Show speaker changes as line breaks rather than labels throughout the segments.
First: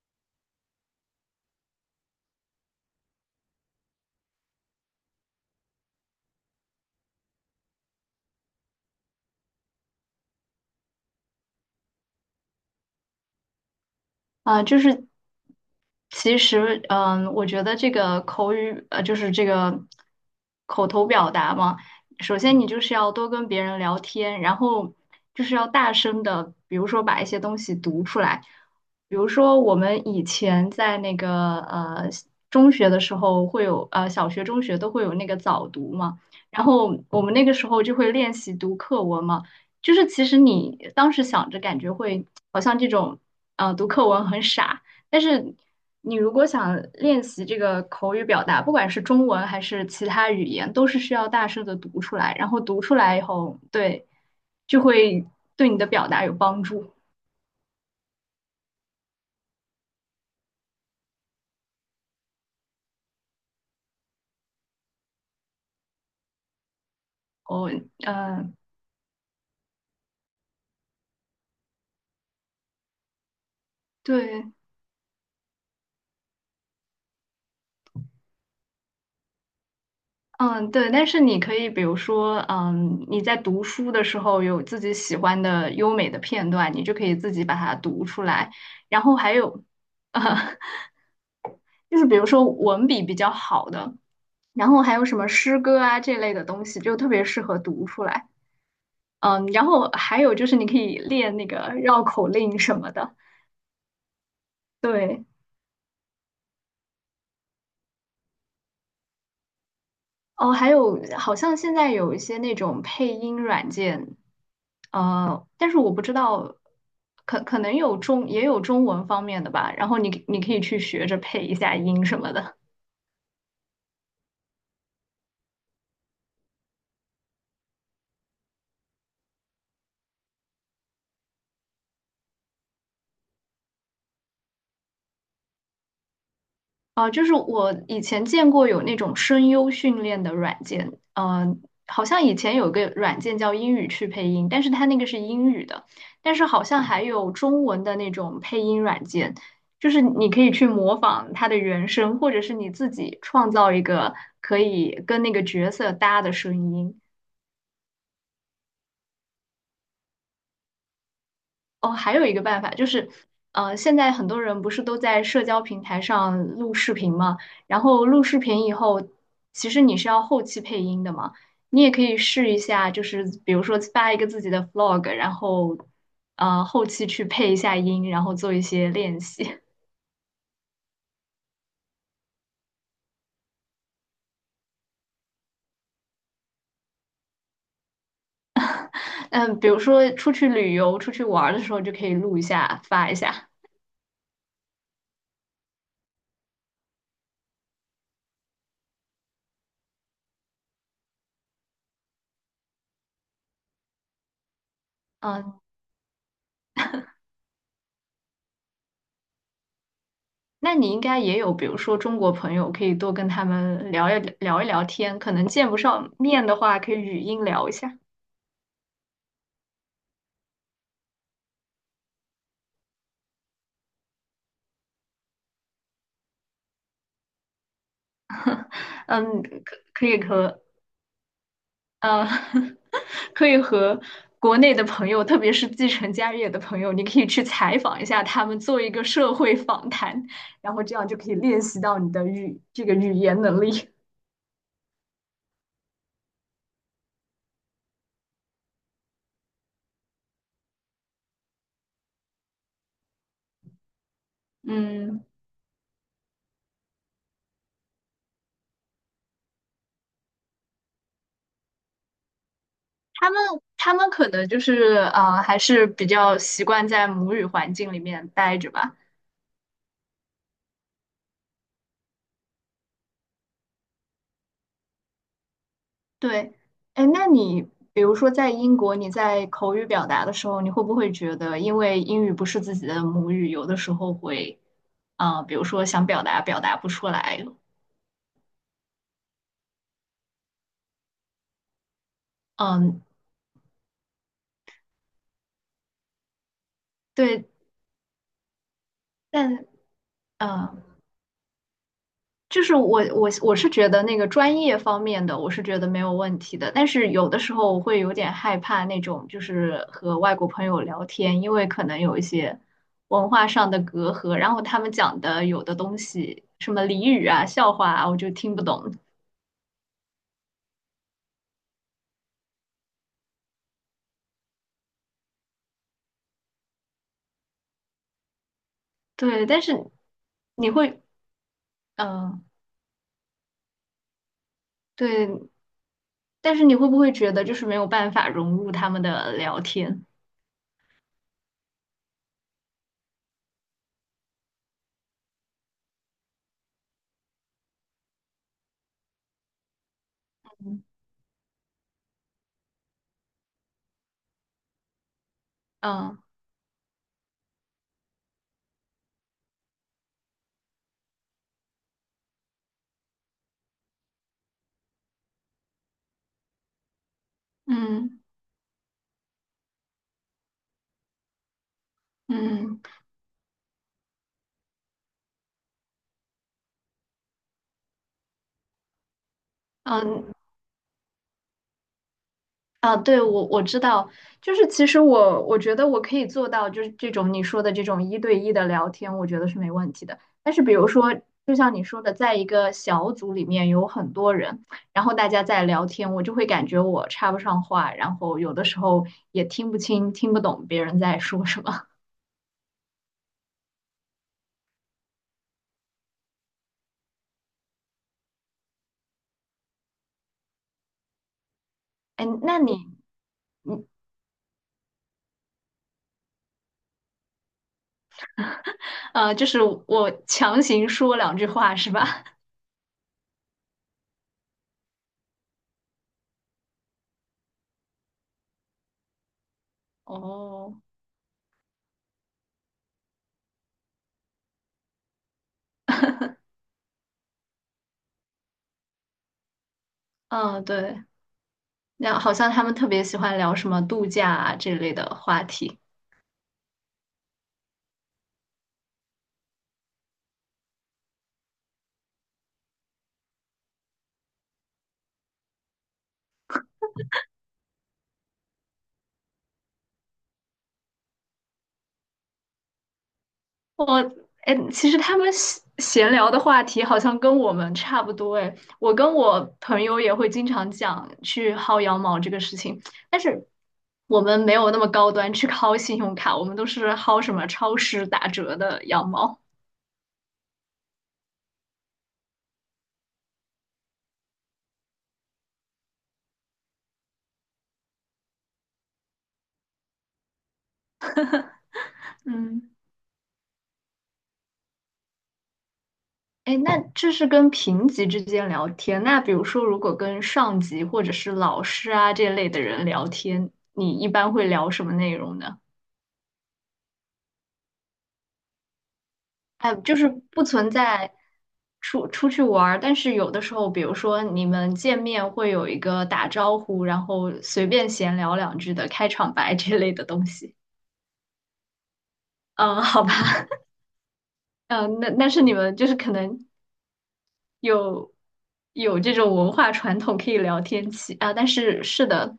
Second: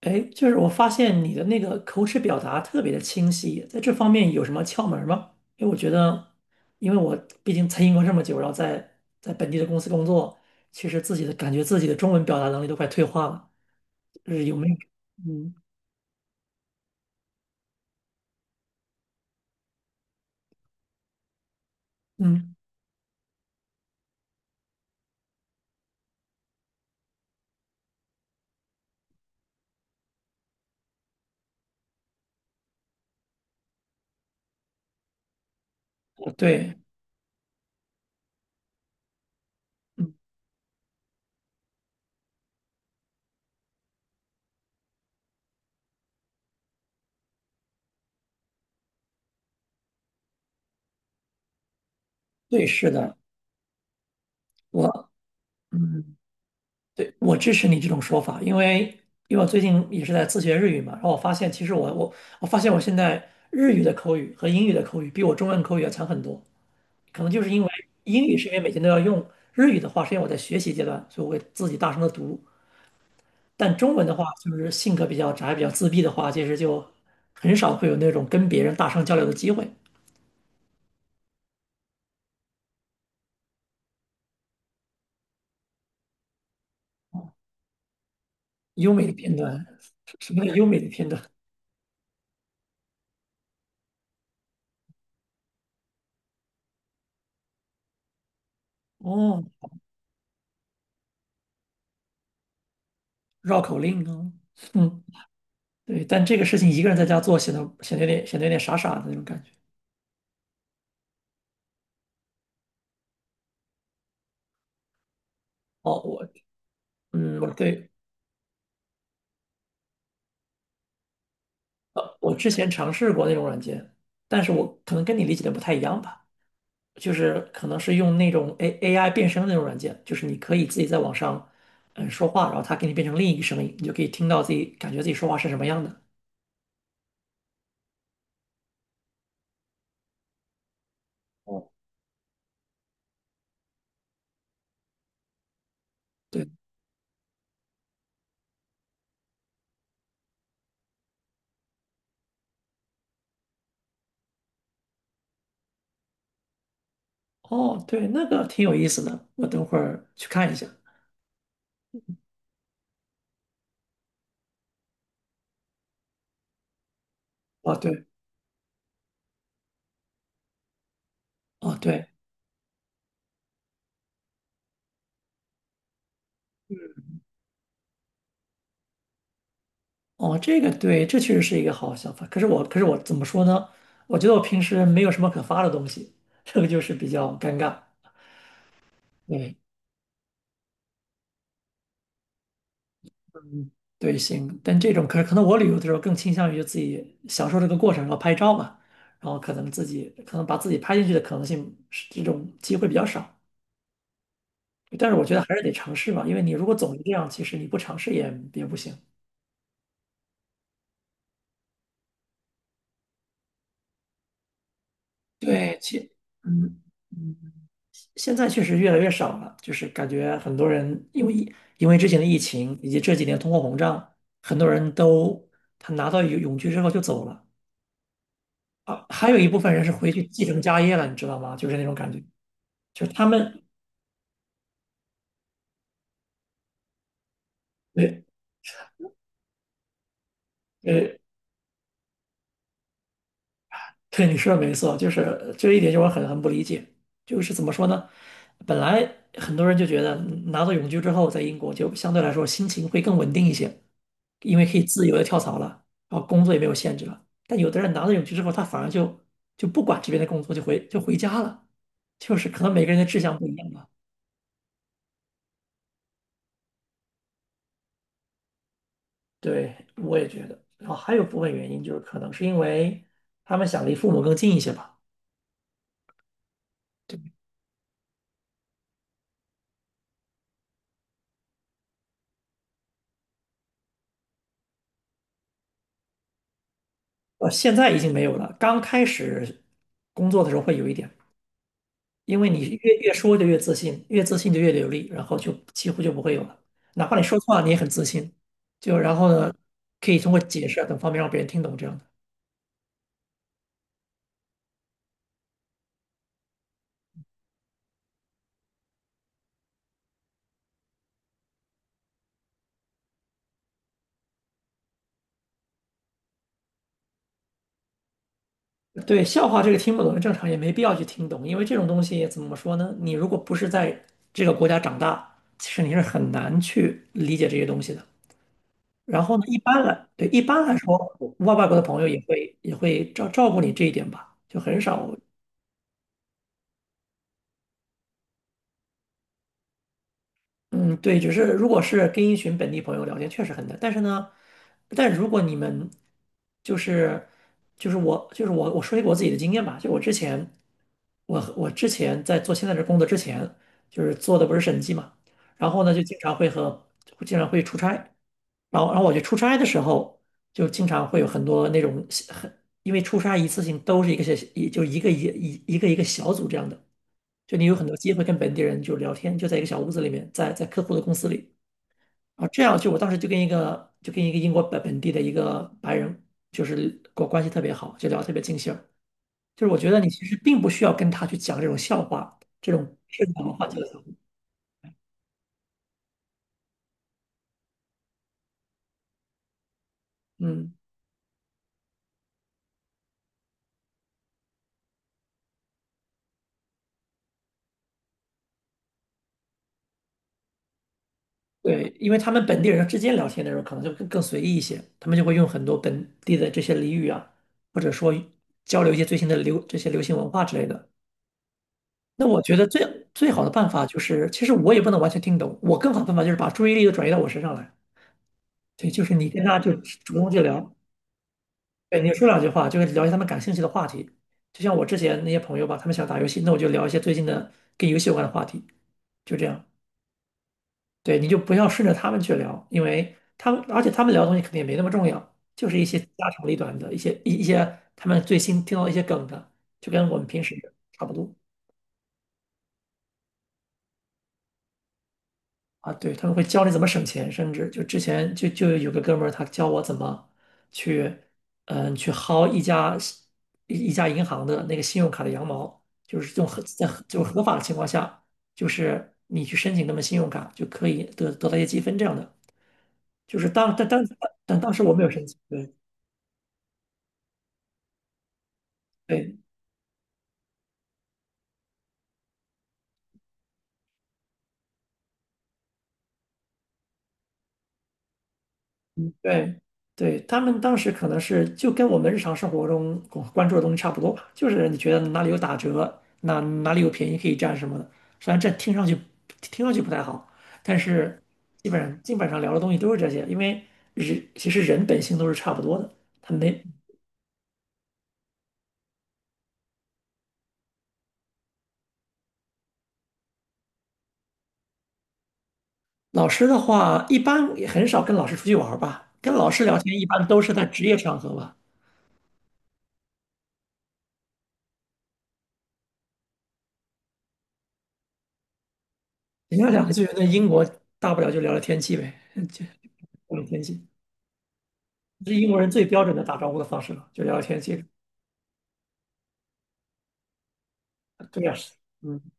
哎，就是我发现你的那个口齿表达特别的清晰，在这方面有什么窍门儿吗？因为我觉得，因为我毕竟在英国这么久，然后在本地的公司工作，其实自己的感觉自己的中文表达能力都快退化了，就是有
啊，
没有？
就是
嗯
其实，嗯，我觉得这个口语，就是这个口头表达嘛，首
嗯，
先你就是要多跟别人聊天，然后就是要大声的，比如说把一些东西读出来，比如说我们以前在那个中学的时候会有，小学、中学都会有那个早读嘛，然
对，
后我们那个时候就会练习读课文嘛。就是
嗯
其实你当时想着感觉会好像这种，读课文很傻，但是你如果想练习这个口语表达，不管是中文还是其他语言，都是需要大声的读出来，然后
对，
读
是
出
的，
来以后，对，就
我
会对你的表
嗯
达有帮助。
对，我支持你这种说法，因为我最近也是在自学日语嘛，然后我发现其实我发现我现在日语的口语和英语的口语比我中文口语要强很多。可能就是因为
哦，
英语是因
嗯，
为每天都要用，日语的话是因为我在学习阶段，所以我会自己大声的读。但中文的话，就
对。
是性格比较宅、比较自闭的话，其实就很少会有那种跟别人大声交流的机会。
嗯，对，但是你可以，比如说，嗯，你在读书的时候有自己喜欢的优美的片段，你就可以自己把它读出来。
优
然
美的
后还
片
有，
段，什么
啊。
叫优美的片段？
就是比如说文笔比较好的，然后还有什么诗歌啊这类的东西，就特别适合读出来。
哦，
嗯，然后还有就是你可以练那个绕口令什么的。
绕口令啊，嗯，
对，
对。但这个事情一个人在家做，显得有点傻傻的那种感觉。
哦，还有好像现在有一些那种配音软件，但是我
哦，
不知
我，
道，
嗯，
可
我
可能
对，
有中也有中文方面的吧。然后你可以去学着配一下音什么
我之
的。
前尝试过那种软件，但是我可能跟你理解的不太一样吧。就是可能是用那种 AI 变声的那种软件，就是你可以自己在网上说话，然后它给你变成另一个声音，你就可以听到自己感觉自己说话是什么样的。
啊，就是我以前见过有那种声优训练的软件，好像以前有一个软件叫英语去配音，但是它那个是英语的，但是
对，
好像还有中文的那种配音软件，就是你可以去模仿它的原声，或者是你自己创造一个可以跟那个角色搭的声音。
哦，对，那个挺有意思的，我等会儿去看一下。
哦，还有一个办法就是，现在很多人不是都在社交平台上录视频嘛，
哦，
然后
对，
录视频以后，其实你是要后期配音的嘛，
哦，
你也可
对，
以试一下，就是比如说发一个自己的 vlog，然后，后期去配一下音，然后做一些练习。
哦，这个对，这确实是一个好想法。可是我怎么说呢？我觉得我平时没有什么可发的东西，这个就是比较尴尬。对，
嗯，比如说出去旅游、出去玩儿的时候就可以录一下，发一下。
嗯，对，行，但这种可能我旅游的时候更倾向于就自己享受这个过程，然后拍照嘛，然后可能自己可能把自己拍进去的可能性是这种机会比较少，但是我觉得还
嗯。
是得尝试吧，因为你如果总是这样，其实你不尝试也不行。
那你应该也有，比如说中国朋友，可以多跟他们聊天。可能见不
对，
上面的话，
嗯
可以语
嗯，
音聊一下。
现在确实越来越少了，就是感觉很多人因为之前的疫情以及这几年通货膨胀，很多人都他拿到永居之后就走了。啊，还有
嗯，
一部分
可
人是
可
回
以
去继承
和
家业了，你知道吗？就是那种感觉。
嗯，
就是 他
可以
们，
和国内的朋友，特别是继承家业的朋友，你可以去采访一
呃
下他们，做一个社会访谈，然后这样就
呃，
可以练习到你的语这个语言能力。
对，你说的没错，就是这一点就我很不理解，就是怎么说呢？本来很多人就觉得拿到永居之后，在英国就相对来说心情会更稳定一些，因为可以自由的
嗯，
跳槽了，然后工作也没有限制了。但有的人拿到永居之后，他反而就不管这边的工作，就回家了，就是可能每个人的志
他
向
们
不一样吧。
他们可能就是啊，还是比较习惯在母语环境里面待着吧。
对，我也觉得。然后还有部分原因就是可能是因为他们想离父母更近一些吧。
对，哎，那你比如说在英国，你在口语表达的时候，你会不会觉得，因为英语不是自己的母语，有的时候会，比如说想表达不出来，
现在已经没有了。刚开始工作的时候会有一点，因为你越
嗯，
越说就越自信，越自信就越流利，然后就几乎就不会有了。哪怕你说
对，
错了，你也很自信。就然后呢，
但
可以通过
嗯、
解释
呃
啊等方面让别人听懂这样的。
就是我是觉得那个专业方面的，我是觉得没有问题的，但是有的时候我会有点害怕那种，就是和外国朋友聊天，因为可能有一些文化上的隔阂，然后他们讲的有的东西，什么俚语啊、笑话啊，我就听不懂。
对，笑话这个听不懂是正常，也没必要去听懂，因为这种东西怎么说呢？你如果不是在这个国家长大，其实你是很难去理解这些东西的。然后呢，
对，
一
但
般
是
来，对，一般
你
来说，
会，
外国的朋友也
嗯、
会也会照顾你这一点吧，就很少。
对，但是你会不会觉得就是没有办法融入他们的聊天？
嗯，对，就是如果是跟一群本地朋友聊天，确实很难。但是呢，但如果你们就是就是我就是我我说一个我自己的经验吧，就我之前
嗯
我我之前在做现在这工作之前，就是做的不是审计嘛，然后呢就经
嗯
常会和经常会出差，然后我去出差的时候，就经常会有很多那种因为出差一次性都是一个小一就一个一一一个一个小组这样的。就你有很多机
嗯
会跟本地人就聊天，就在一个小屋子里面，在客户的公司里。啊，这样
嗯。
就我当时就跟一个英国本地的一个白人，就是跟我关系特别好，就聊得特别尽兴儿。就是我觉得你其
嗯
实并不需要跟他去讲这种笑话，这种
啊，对，
社交
我
文
我
化
知
交
道，
流。
就是其实我觉得我可以做到，就是这种你说的这种一对一的聊天，我觉得是没问题的。但是比
嗯，
如说，就像你说的，在一个小组里面有很多人，然后大家在聊天，我就会感觉我插不上话，然后有的时候也听不清、听不懂别人在说什么。
对，因为他们本地人之间聊天的时候可能就更随意一些，他们就会用很多本地的这些俚语啊，或者说交流一些最新的这些流行文化之类的。
哎，
那我觉
那
得
你，
最好的办
你
法就是，其实我也不能完全听懂，我更好的办法就是把注意力都转移到我身上来。对，就是你跟
就
他
是
就
我
主动去
强
聊，
行说两句话是
对，你
吧？
说两句话，就是聊一些他们感兴趣的话题。就像我之前那些朋友吧，他们想打游戏，那我就聊一些最近的跟游戏有关的话题，就这样。
哦，
对，你就不要顺着他们去聊，因为他们，而且他们聊的东西肯定也没那么重要，就是一些家长里短的一些他们最新听到的一些梗的，就跟我们平时
嗯，对，
差不多。
那好像他们特别喜欢聊什么度假啊这类的话题。
啊，对，他们会教你怎么省钱，甚至就之前就有个哥们儿，他教我怎么去，去薅一家银行的那个信用卡的羊毛，就是用合在合就是合法的情况下，就是你去申请他们信用卡就可以得到一些积分这样的。就是
我哎，
当时
其
我
实
没有
他
申
们
请，
闲
对
闲聊的话题好像跟我们差不多哎。我跟
对，
我朋友也会经常讲去薅羊毛这个事情，但是我们没有那么高端去薅信用卡，我们都是薅什么超市打折的羊毛。
对，对，他们当时可能是就跟我们日常生活中关注的东西差不多吧，就是你觉得哪里有打折，哪里有便宜可以占什么的。虽然这听上去不太好，但是基本上聊的东
嗯，
西都是这些，因为人其实人本性都是差不多的。他
哎，
没
那这是跟平级之间聊天。那比如说，如果跟上级或者是老师啊这类的人聊天，你一般会聊什么内容呢？
老师的话，一般也很少跟老师出去玩儿吧，跟老师
哎，
聊
就
天一
是
般都
不
是在
存
职业
在
场合吧。
出去玩儿，但是有的时候，比如说你们见面会有一个打招呼，然后随便闲聊两句的开场白
人家
这
两个
类
就
的
觉得
东
英
西。
国大不了就聊聊天气呗，就
嗯，好
聊
吧，
聊天气。
嗯，那但
这是
是
英
你
国人
们
最
就是
标
可
准的打
能
招呼的方式了，就聊聊天记，
有有这种文化传统可以聊天气啊，
对
但
呀，
是是
嗯，
的，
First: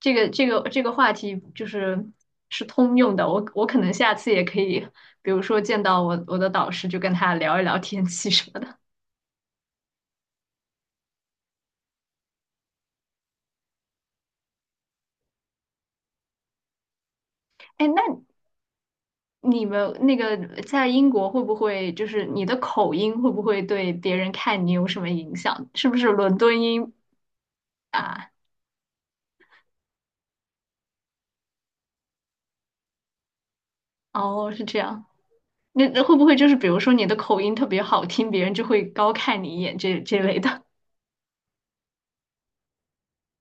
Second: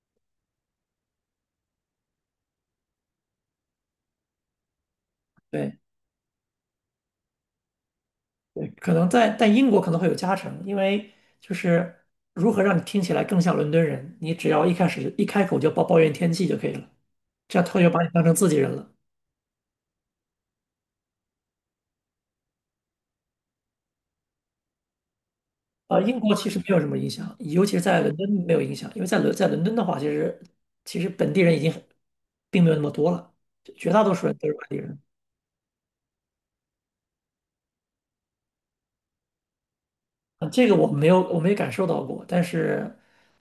这个话题就是是通用的，我我可能下次也可以，比如说
对
见到我的导师就跟他聊一聊天气什么
对，
的。
可能英国可能会有加成，因为就是如何让你听起来更像伦敦人，你只要一开口就抱怨天气就可以了，这样他
哎，
就把
那
你当成自己人了。
你们那个在英国会不会就是你的口音会不会对别人看你有什么影响？是不
啊、
是
英国
伦
其实
敦
没有什
音
么影响，尤其是在伦
啊？
敦没有影响，因为在伦敦的话，其实本地人已经很并没有那么多了，绝大多数人都
哦，
是
是
外地
这
人。
样。那那会不会就是比如说你的口音特别好听，别人就会高看你一眼这这类的？
这个我没有感受到过，但是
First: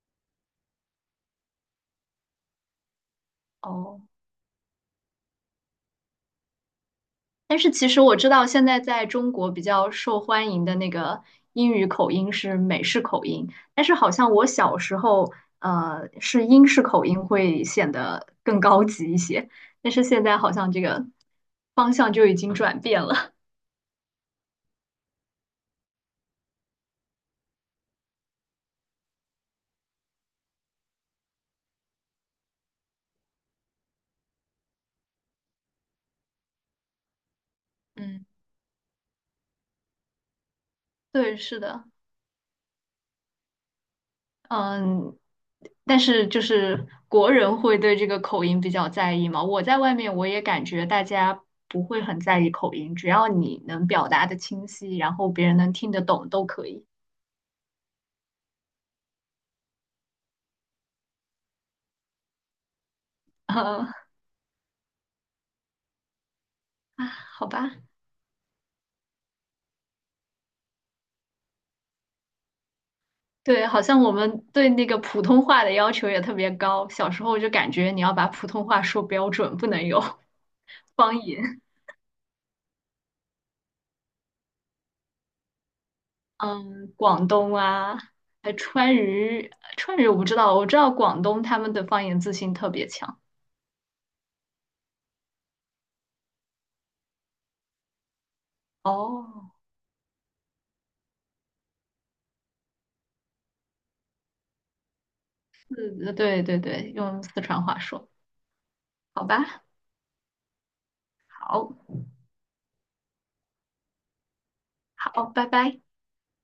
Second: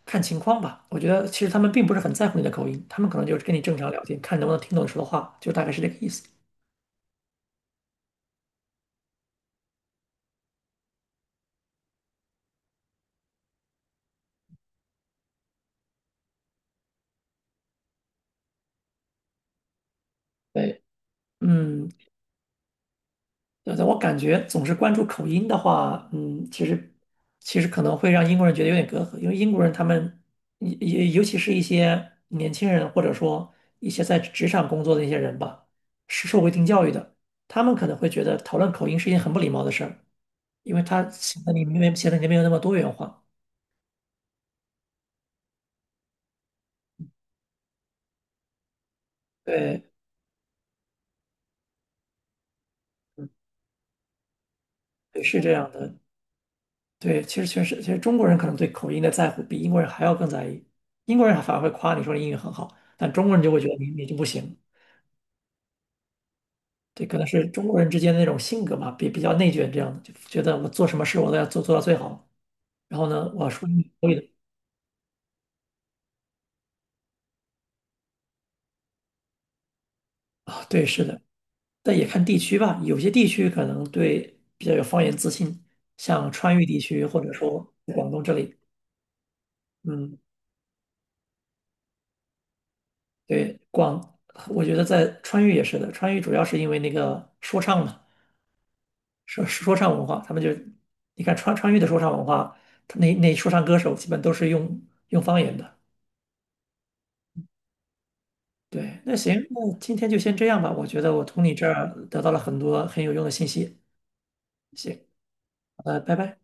看情况吧。我觉得其实他们并不是很在乎你的口音，他们可能就是跟你 正常聊
哦。
天，看能不能听懂你说的话，就大概是这个意思。
但是其实我知道，现在在中国比较受欢迎的那个英语口音是美式口音，但是好像我小时候，是英式口音会显得更高级一些，但是现在好像
对，
这个
嗯，
方向就已经转变了。
对的，我感觉总是关注口音的话，其实可能会让英国人觉得有点隔阂，因为英国人他们也尤其是一些年轻人，或者说一些在职场工作的一些人吧，是受过一定教育的，他们可能 会觉
嗯，
得讨论口音是一件很不礼貌的事儿。因为他
对，
显得
是
你
的，
没显得你没有那么多元化。
嗯，但是就是国人会对这个口音比较在意嘛。我在
对，
外面我也感觉大家不会很在意口音，只要
嗯，
你能表达的清晰，然
对，
后
是
别
这
人
样
能听
的。
得懂都可以。
对，其实确实，其实中国人可能对口音的在乎比英国人还要更在意。英国人还反而会夸你说你英语很好，但中国人就会觉得你
呃，
你就不行。对，可能是
好
中
吧，
国人之间的那种性格嘛，比较内卷这样的，就觉得我做什么事我都要做到最好。然后呢，我要
对，
说英
好
语
像
可
我
以的
们对那个普通话的要求也特别高。小时候就感觉你要把普通话说标准，不能有
啊，对，是
方
的，
言。
但也看地区吧，有些地区可能对比较有方言自信，像川渝地
嗯，
区或
广
者
东
说
啊，
广东这
还
里，
川渝，川渝我
嗯。
不知道，我知道广东他们的方言自信特别强。
对，我觉得在川渝也是的，川渝主要是因为那个说唱嘛，说
哦，
说唱文化，他们就，你看川渝的说唱文化，他那说唱歌手基本都是用方言的。
是的对对对，用四川话说，
对，那
好
行，
吧，
那今天就先这样吧，我觉得我从你这
好，
儿得到了很多很有用的信息。行，
好，拜拜。
拜拜。